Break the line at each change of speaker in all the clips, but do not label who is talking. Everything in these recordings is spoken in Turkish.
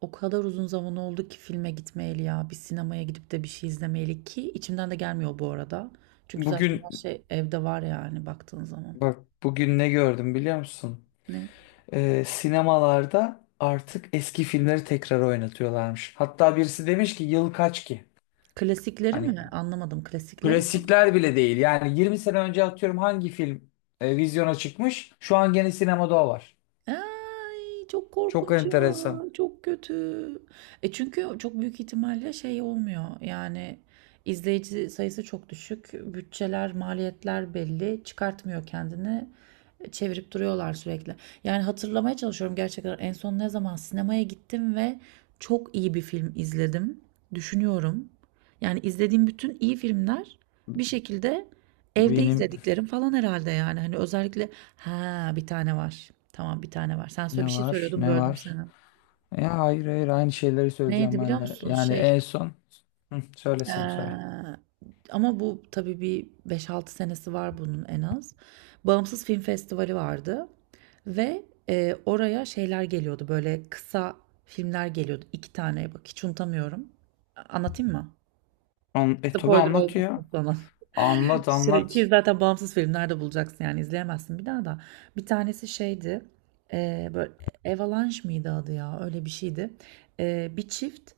O kadar uzun zaman oldu ki filme gitmeyeli ya. Bir sinemaya gidip de bir şey izlemeyeli ki içimden de gelmiyor bu arada. Çünkü zaten
Bugün
her şey evde var yani baktığın zaman.
bak bugün ne gördüm biliyor musun?
Ne?
Sinemalarda artık eski filmleri tekrar oynatıyorlarmış. Hatta birisi demiş ki yıl kaç ki?
Klasikleri
Hani
mi? Anlamadım. Klasikleri mi?
klasikler bile değil. Yani 20 sene önce atıyorum hangi film vizyona çıkmış? Şu an gene sinemada o var.
Ay çok
Çok
korkunç ya.
enteresan.
Çok kötü. E çünkü çok büyük ihtimalle şey olmuyor. Yani izleyici sayısı çok düşük. Bütçeler, maliyetler belli. Çıkartmıyor kendini. Çevirip duruyorlar sürekli. Yani hatırlamaya çalışıyorum gerçekten en son ne zaman sinemaya gittim ve çok iyi bir film izledim. Düşünüyorum. Yani izlediğim bütün iyi filmler bir şekilde evde
Benim
izlediklerim falan herhalde yani. Hani özellikle ha, bir tane var. Tamam, bir tane var. Sen söyle,
ne
bir şey
var
söylüyordun,
ne
böldüm
var?
seni.
Ya hayır hayır aynı şeyleri söyleyeceğim
Neydi biliyor
ben de.
musun?
Yani en son hı, söyle sen söyle.
Ee, ama bu tabii bir 5-6 senesi var bunun en az. Bağımsız Film Festivali vardı ve oraya şeyler geliyordu, böyle kısa filmler geliyordu. İki tane, bak, hiç unutamıyorum. Anlatayım mı?
An tabii
Spoiler
anlat ya.
olmasın sana.
Anlat
Ki
anlat.
zaten bağımsız filmlerde bulacaksın, yani izleyemezsin bir daha da. Bir tanesi şeydi, böyle Avalanche mıydı adı, ya öyle bir şeydi. E, bir çift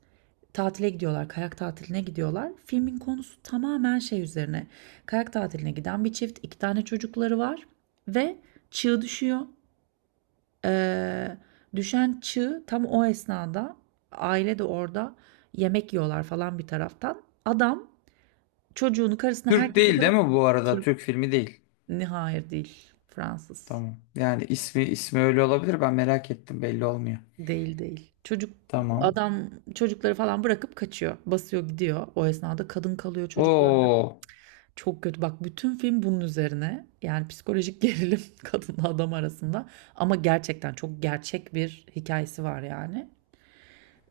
tatile gidiyorlar, kayak tatiline gidiyorlar. Filmin konusu tamamen şey üzerine: kayak tatiline giden bir çift, iki tane çocukları var ve çığ düşüyor. E, düşen çığ tam o esnada, aile de orada yemek yiyorlar falan bir taraftan. Adam çocuğunu, karısını,
Türk
herkesi
değil değil
bırak.
mi bu arada?
Türk
Türk filmi değil.
ne, hayır değil. Fransız.
Tamam. Yani ismi ismi öyle olabilir. Ben merak ettim. Belli olmuyor.
Değil değil.
Tamam.
Adam çocukları falan bırakıp kaçıyor. Basıyor gidiyor. O esnada kadın kalıyor çocuklarına.
Oo,
Çok kötü. Bak, bütün film bunun üzerine. Yani psikolojik gerilim kadınla adam arasında. Ama gerçekten çok gerçek bir hikayesi var yani.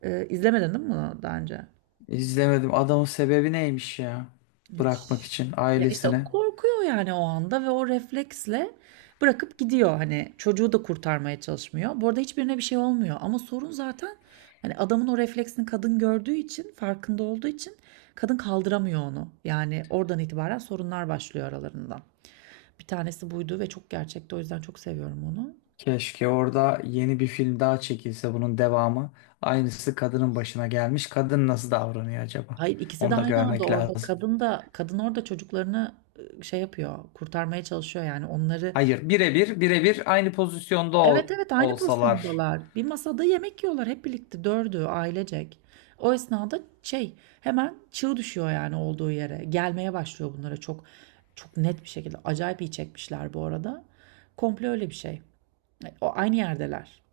İzlemedin değil mi bunu daha önce?
izlemedim. Adamın sebebi neymiş ya?
Hiç.
Bırakmak için
Ya işte o
ailesine.
korkuyor yani o anda, ve o refleksle bırakıp gidiyor, hani çocuğu da kurtarmaya çalışmıyor. Bu arada hiçbirine bir şey olmuyor, ama sorun zaten hani adamın o refleksini kadın gördüğü için, farkında olduğu için kadın kaldıramıyor onu. Yani oradan itibaren sorunlar başlıyor aralarında. Bir tanesi buydu ve çok gerçekti, o yüzden çok seviyorum onu.
Keşke orada yeni bir film daha çekilse bunun devamı. Aynısı kadının başına gelmiş. Kadın nasıl davranıyor acaba?
Hayır, ikisi de
Onu da
aynı anda
görmek
orada,
lazım.
kadın orada çocuklarını, şey yapıyor, kurtarmaya çalışıyor yani onları.
Hayır, birebir birebir aynı pozisyonda
Evet, evet, aynı
olsalar.
pozisyondalar. Bir masada yemek yiyorlar hep birlikte, dördü ailecek. O esnada şey, hemen çığ düşüyor yani olduğu yere. Gelmeye başlıyor bunlara çok çok net bir şekilde. Acayip iyi çekmişler bu arada. Komple öyle bir şey. E, o aynı yerdeler.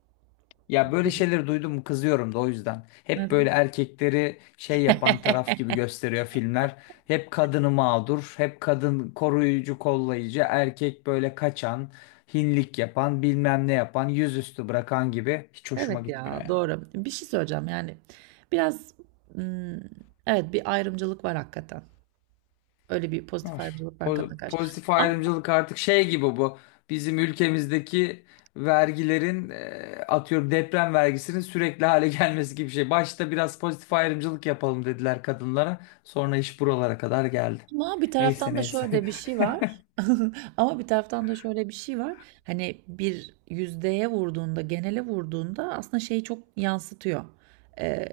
Ya böyle
Birlikte.
şeyleri duydum kızıyorum da o yüzden. Hep böyle
Neden?
erkekleri şey yapan taraf gibi gösteriyor filmler. Hep kadını mağdur, hep kadın koruyucu, kollayıcı, erkek böyle kaçan, hinlik yapan, bilmem ne yapan, yüzüstü bırakan gibi hiç hoşuma
Evet,
gitmiyor
ya
ya.
doğru. Bir şey söyleyeceğim yani, biraz mm, evet, bir ayrımcılık var hakikaten. Öyle bir pozitif
Var.
ayrımcılık var kadına karşı.
Pozitif ayrımcılık artık şey gibi bu. Bizim ülkemizdeki vergilerin atıyorum deprem vergisinin sürekli hale gelmesi gibi bir şey. Başta biraz pozitif ayrımcılık yapalım dediler kadınlara. Sonra iş buralara kadar geldi.
Ama bir
Neyse
taraftan da
neyse.
şöyle bir şey var. Ama bir taraftan da şöyle bir şey var. Hani bir yüzdeye vurduğunda, genele vurduğunda aslında şeyi çok yansıtıyor. Ee,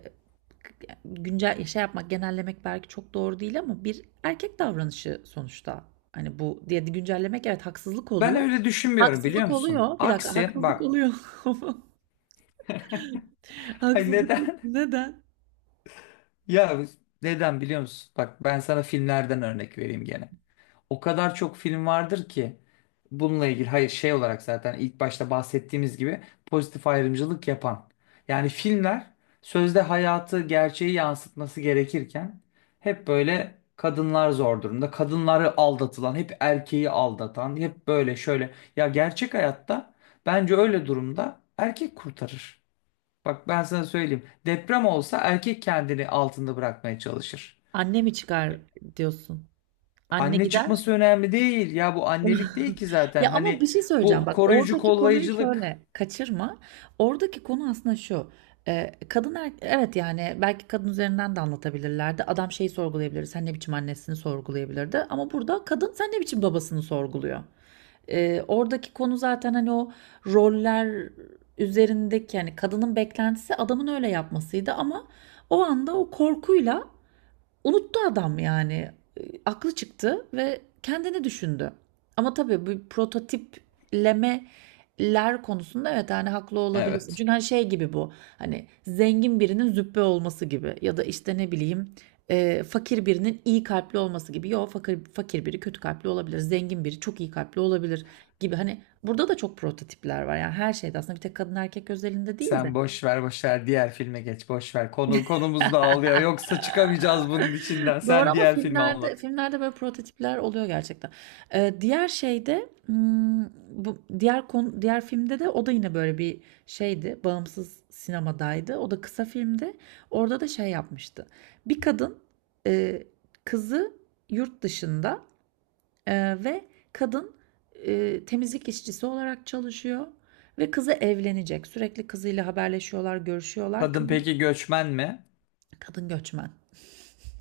Güncel şey yapmak, genellemek belki çok doğru değil, ama bir erkek davranışı sonuçta. Hani bu diye güncellemek, evet, haksızlık
Ben
oluyor.
öyle düşünmüyorum biliyor
Haksızlık
musun?
oluyor. Bir dakika,
Aksi
haksızlık
bak.
oluyor.
Ay
Haksızlık
neden?
neden?
Ya neden biliyor musun? Bak ben sana filmlerden örnek vereyim gene. O kadar çok film vardır ki bununla ilgili hayır şey olarak zaten ilk başta bahsettiğimiz gibi pozitif ayrımcılık yapan. Yani filmler sözde hayatı gerçeği yansıtması gerekirken hep böyle kadınlar zor durumda. Kadınları aldatılan, hep erkeği aldatan, hep böyle şöyle. Ya gerçek hayatta bence öyle durumda erkek kurtarır. Bak ben sana söyleyeyim. Deprem olsa erkek kendini altında bırakmaya çalışır.
Anne mi çıkar diyorsun? Anne
Anne
gider.
çıkması önemli değil. Ya bu annelik değil ki zaten.
Ya ama
Hani
bir şey söyleyeceğim.
bu
Bak,
koruyucu
oradaki konuyu
kollayıcılık.
şöyle kaçırma. Oradaki konu aslında şu: Evet, yani belki kadın üzerinden de anlatabilirlerdi. Adam şeyi sorgulayabilir. Sen ne biçim annesini sorgulayabilirdi. Ama burada kadın, sen ne biçim babasını sorguluyor. Oradaki konu zaten hani o roller üzerindeki, yani kadının beklentisi adamın öyle yapmasıydı, ama o anda o korkuyla unuttu adam yani. E, aklı çıktı ve kendini düşündü. Ama tabii bu prototiplemeler konusunda, evet, yani haklı olabilirsin.
Evet.
Çünkü hani şey gibi bu, hani zengin birinin züppe olması gibi, ya da işte ne bileyim, fakir birinin iyi kalpli olması gibi. Yok, fakir biri kötü kalpli olabilir, zengin biri çok iyi kalpli olabilir gibi. Hani burada da çok prototipler var yani, her şeyde aslında, bir tek kadın erkek özelinde değil de.
Sen boş ver boş ver diğer filme geç boş ver. Konu konumuz da ağlıyor. Yoksa çıkamayacağız bunun içinden.
Doğru,
Sen
ama
diğer filmi
filmlerde,
anlat.
böyle prototipler oluyor gerçekten. Diğer şeyde, bu diğer konu, diğer filmde de, o da yine böyle bir şeydi, bağımsız sinemadaydı. O da kısa filmdi. Orada da şey yapmıştı. Bir kadın, eee, kızı yurt dışında, ve kadın, temizlik işçisi olarak çalışıyor ve kızı evlenecek. Sürekli kızıyla haberleşiyorlar, görüşüyorlar.
Kadın peki göçmen mi?
Kadın göçmen.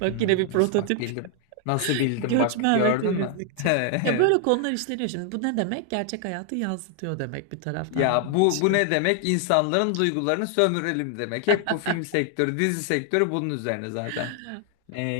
Bak, yine bir
Hmm, nasıl bak
prototip.
bildim. Nasıl bildim bak
Göçmen ve
gördün mü?
temizlikçi. Ya böyle konular işleniyor şimdi. Bu ne demek? Gerçek hayatı yansıtıyor demek bir taraftan.
Ya bu bu
İşte,
ne demek? İnsanların duygularını sömürelim demek. Hep bu film sektörü, dizi sektörü bunun üzerine zaten.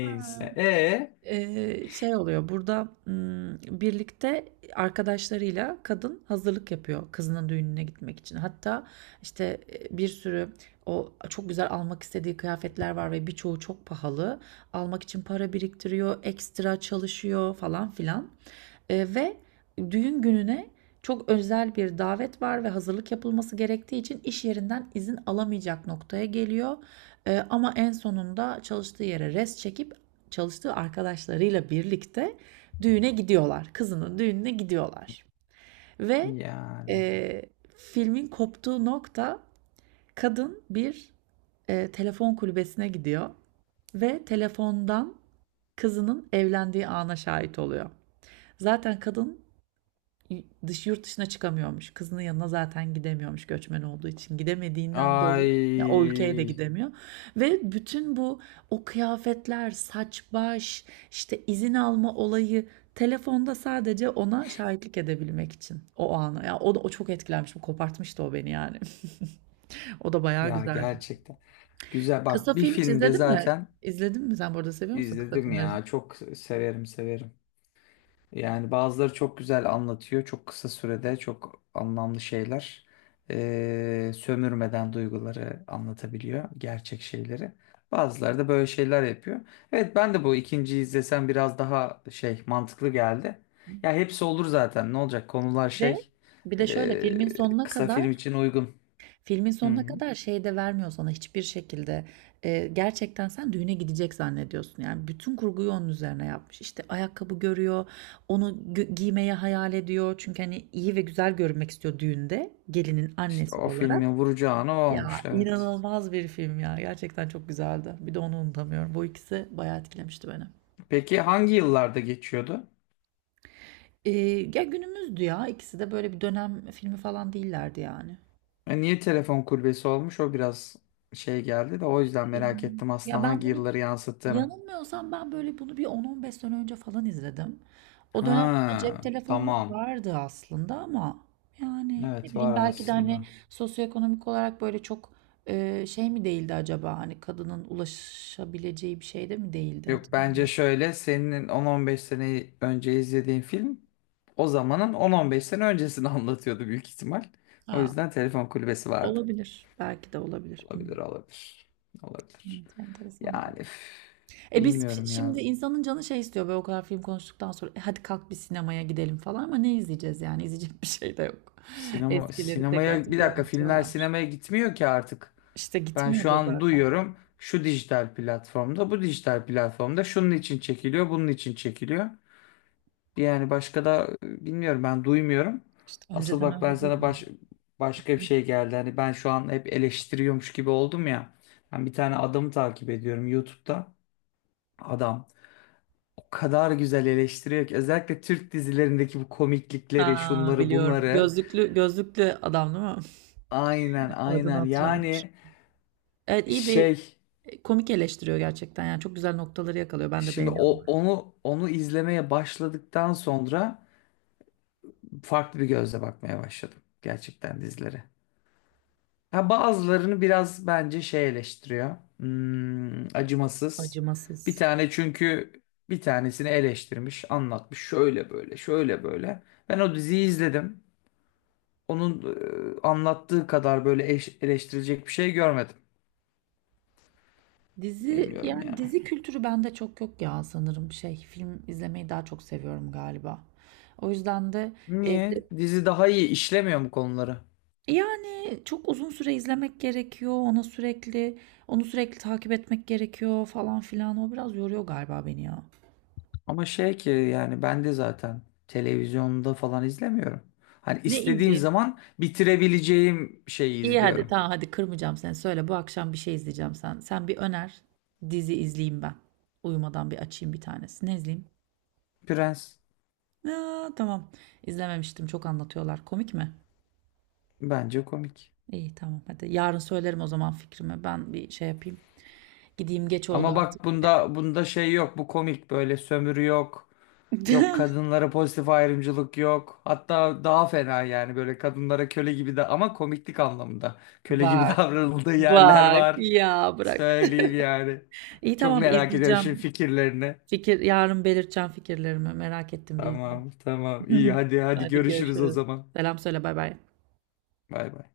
ha. Şey oluyor burada, birlikte arkadaşlarıyla kadın hazırlık yapıyor kızının düğününe gitmek için. Hatta işte, bir sürü o çok güzel almak istediği kıyafetler var ve birçoğu çok pahalı. Almak için para biriktiriyor, ekstra çalışıyor falan filan. Ve düğün gününe çok özel bir davet var ve hazırlık yapılması gerektiği için iş yerinden izin alamayacak noktaya geliyor. Ama en sonunda çalıştığı yere res çekip, çalıştığı arkadaşlarıyla birlikte düğüne gidiyorlar. Kızının düğününe gidiyorlar.
E
Ve
yani.
eee, filmin koptuğu nokta: kadın bir telefon kulübesine gidiyor ve telefondan kızının evlendiği ana şahit oluyor. Zaten kadın yurt dışına çıkamıyormuş. Kızının yanına zaten gidemiyormuş, göçmen olduğu için. Gidemediğinden dolayı ya o ülkeye de
Ay
gidemiyor. Ve bütün bu, o kıyafetler, saç baş, işte izin alma olayı, telefonda sadece ona şahitlik edebilmek için o ana. Ya o da o çok etkilenmiş. Bu kopartmıştı o beni yani. O da bayağı
ya
güzeldi.
gerçekten. Güzel
Kısa
bak bir
film hiç
filmde
izledin mi?
zaten
İzledin mi? Sen bu arada seviyor musun kısa
izledim
filmleri?
ya. Çok severim severim. Yani bazıları çok güzel anlatıyor. Çok kısa sürede çok anlamlı şeyler. Sömürmeden duyguları anlatabiliyor. Gerçek şeyleri. Bazıları da böyle şeyler yapıyor. Evet ben de bu ikinciyi izlesem biraz daha şey mantıklı geldi. Ya hepsi olur zaten. Ne olacak? Konular
Ve
şey
bir de şöyle,
ee,
filmin sonuna
kısa
kadar
film için uygun.
Filmin
Hı,
sonuna kadar şey de vermiyor sana hiçbir şekilde. Gerçekten sen düğüne gidecek zannediyorsun. Yani bütün kurguyu onun üzerine yapmış. İşte ayakkabı görüyor, onu giymeyi hayal ediyor. Çünkü hani iyi ve güzel görünmek istiyor düğünde gelinin
İşte
annesi
o
olarak.
filmin vuracağını o olmuş
Ya
evet.
inanılmaz bir film ya. Gerçekten çok güzeldi. Bir de onu unutamıyorum. Bu ikisi bayağı etkilemişti beni.
Peki hangi yıllarda geçiyordu?
Ee, Ya günümüzdü ya. İkisi de böyle bir dönem filmi falan değillerdi yani.
Niye telefon kulübesi olmuş? O biraz şey geldi de o yüzden merak
Film-
ettim
Ya
aslında
ben
hangi
bunu
yılları yansıttığını.
Yanılmıyorsam ben böyle bunu bir 10-15 sene önce falan izledim. O dönemde de cep
Ha,
telefonları
tamam.
vardı aslında ama, yani ne
Evet var
bileyim, belki de hani
aslında.
sosyoekonomik olarak böyle çok şey mi değildi acaba? Hani kadının ulaşabileceği bir şey de mi değildi?
Yok bence
Hatırlamıyorum.
şöyle senin 10-15 sene önce izlediğin film o zamanın 10-15 sene öncesini anlatıyordu büyük ihtimal. O
Ha,
yüzden telefon kulübesi vardı.
olabilir. Belki de olabilir.
Olabilir
Bilmiyorum.
olabilir. Olabilir.
Evet, enteresandı.
Yani üf,
E biz
bilmiyorum ya.
şimdi, insanın canı şey istiyor böyle o kadar film konuştuktan sonra, "E hadi kalk bir sinemaya gidelim" falan, ama ne izleyeceğiz, yani izleyecek bir şey de yok.
Sinema
Eskileri tekrar
sinemaya bir
tekrar
dakika filmler
oynatıyorlarmış.
sinemaya gitmiyor ki artık.
İşte
Ben
gitmiyor
şu
da
an
zaten.
duyuyorum şu dijital platformda, bu dijital platformda şunun için çekiliyor, bunun için çekiliyor. Yani başka da bilmiyorum ben duymuyorum.
İşte
Asıl
önceden
bak ben
öyle
sana
değildi.
başka bir şey geldi. Hani ben şu an hep eleştiriyormuş gibi oldum ya. Ben bir tane adamı takip ediyorum YouTube'da. Adam o kadar güzel eleştiriyor ki özellikle Türk dizilerindeki bu komiklikleri,
Aa,
şunları,
biliyorum.
bunları.
Gözlüklü gözlüklü adam değil mi?
Aynen
Adını
aynen
hatırlamadım
yani
şimdi. Evet, iyi bir,
şey
komik eleştiriyor gerçekten, yani çok güzel noktaları yakalıyor. Ben de
şimdi
beğeniyorum.
onu izlemeye başladıktan sonra farklı bir gözle bakmaya başladım gerçekten dizilere. Ha bazılarını biraz bence şey eleştiriyor. Hmm, acımasız. Bir
Acımasız.
tane çünkü bir tanesini eleştirmiş, anlatmış şöyle böyle, şöyle böyle. Ben o diziyi izledim. Onun anlattığı kadar böyle eleştirilecek bir şey görmedim.
Dizi,
Bilmiyorum
yani
ya.
dizi kültürü bende çok yok ya, sanırım şey, film izlemeyi daha çok seviyorum galiba. O yüzden de, e, bir
Niye?
de-
Dizi daha iyi işlemiyor mu konuları?
yani çok uzun süre izlemek gerekiyor, ona sürekli onu sürekli takip etmek gerekiyor falan filan, o biraz yoruyor galiba beni ya.
Ama şey ki yani ben de zaten televizyonda falan izlemiyorum. Hani
Ne
istediğim
izleyeyim?
zaman bitirebileceğim şeyi
İyi, hadi
izliyorum.
tamam, hadi kırmayacağım seni, söyle, bu akşam bir şey izleyeceğim sen. Sen bir öner, dizi izleyeyim ben. Uyumadan bir açayım bir tanesi. Ne izleyeyim?
Prens
Aa, tamam, izlememiştim, çok anlatıyorlar, komik mi?
bence komik.
İyi, tamam hadi. Yarın söylerim o zaman fikrimi. Ben bir şey yapayım. Gideyim, geç oldu
Ama
artık.
bak
Evet.
bunda bunda şey yok. Bu komik böyle sömürü yok. Yok kadınlara pozitif ayrımcılık yok. Hatta daha fena yani böyle kadınlara köle gibi de ama komiklik anlamında. Köle gibi
Bak.
davranıldığı yerler
Bak
var.
ya, bırak.
Söyleyeyim yani.
İyi
Çok
tamam,
merak ediyorum şimdi
izleyeceğim.
fikirlerini.
Yarın belirteceğim fikirlerimi. Merak ettim, bir izleyeyim.
Tamam tamam iyi hadi hadi
Hadi
görüşürüz o
görüşürüz.
zaman.
Selam söyle, bay bay.
Bay bay.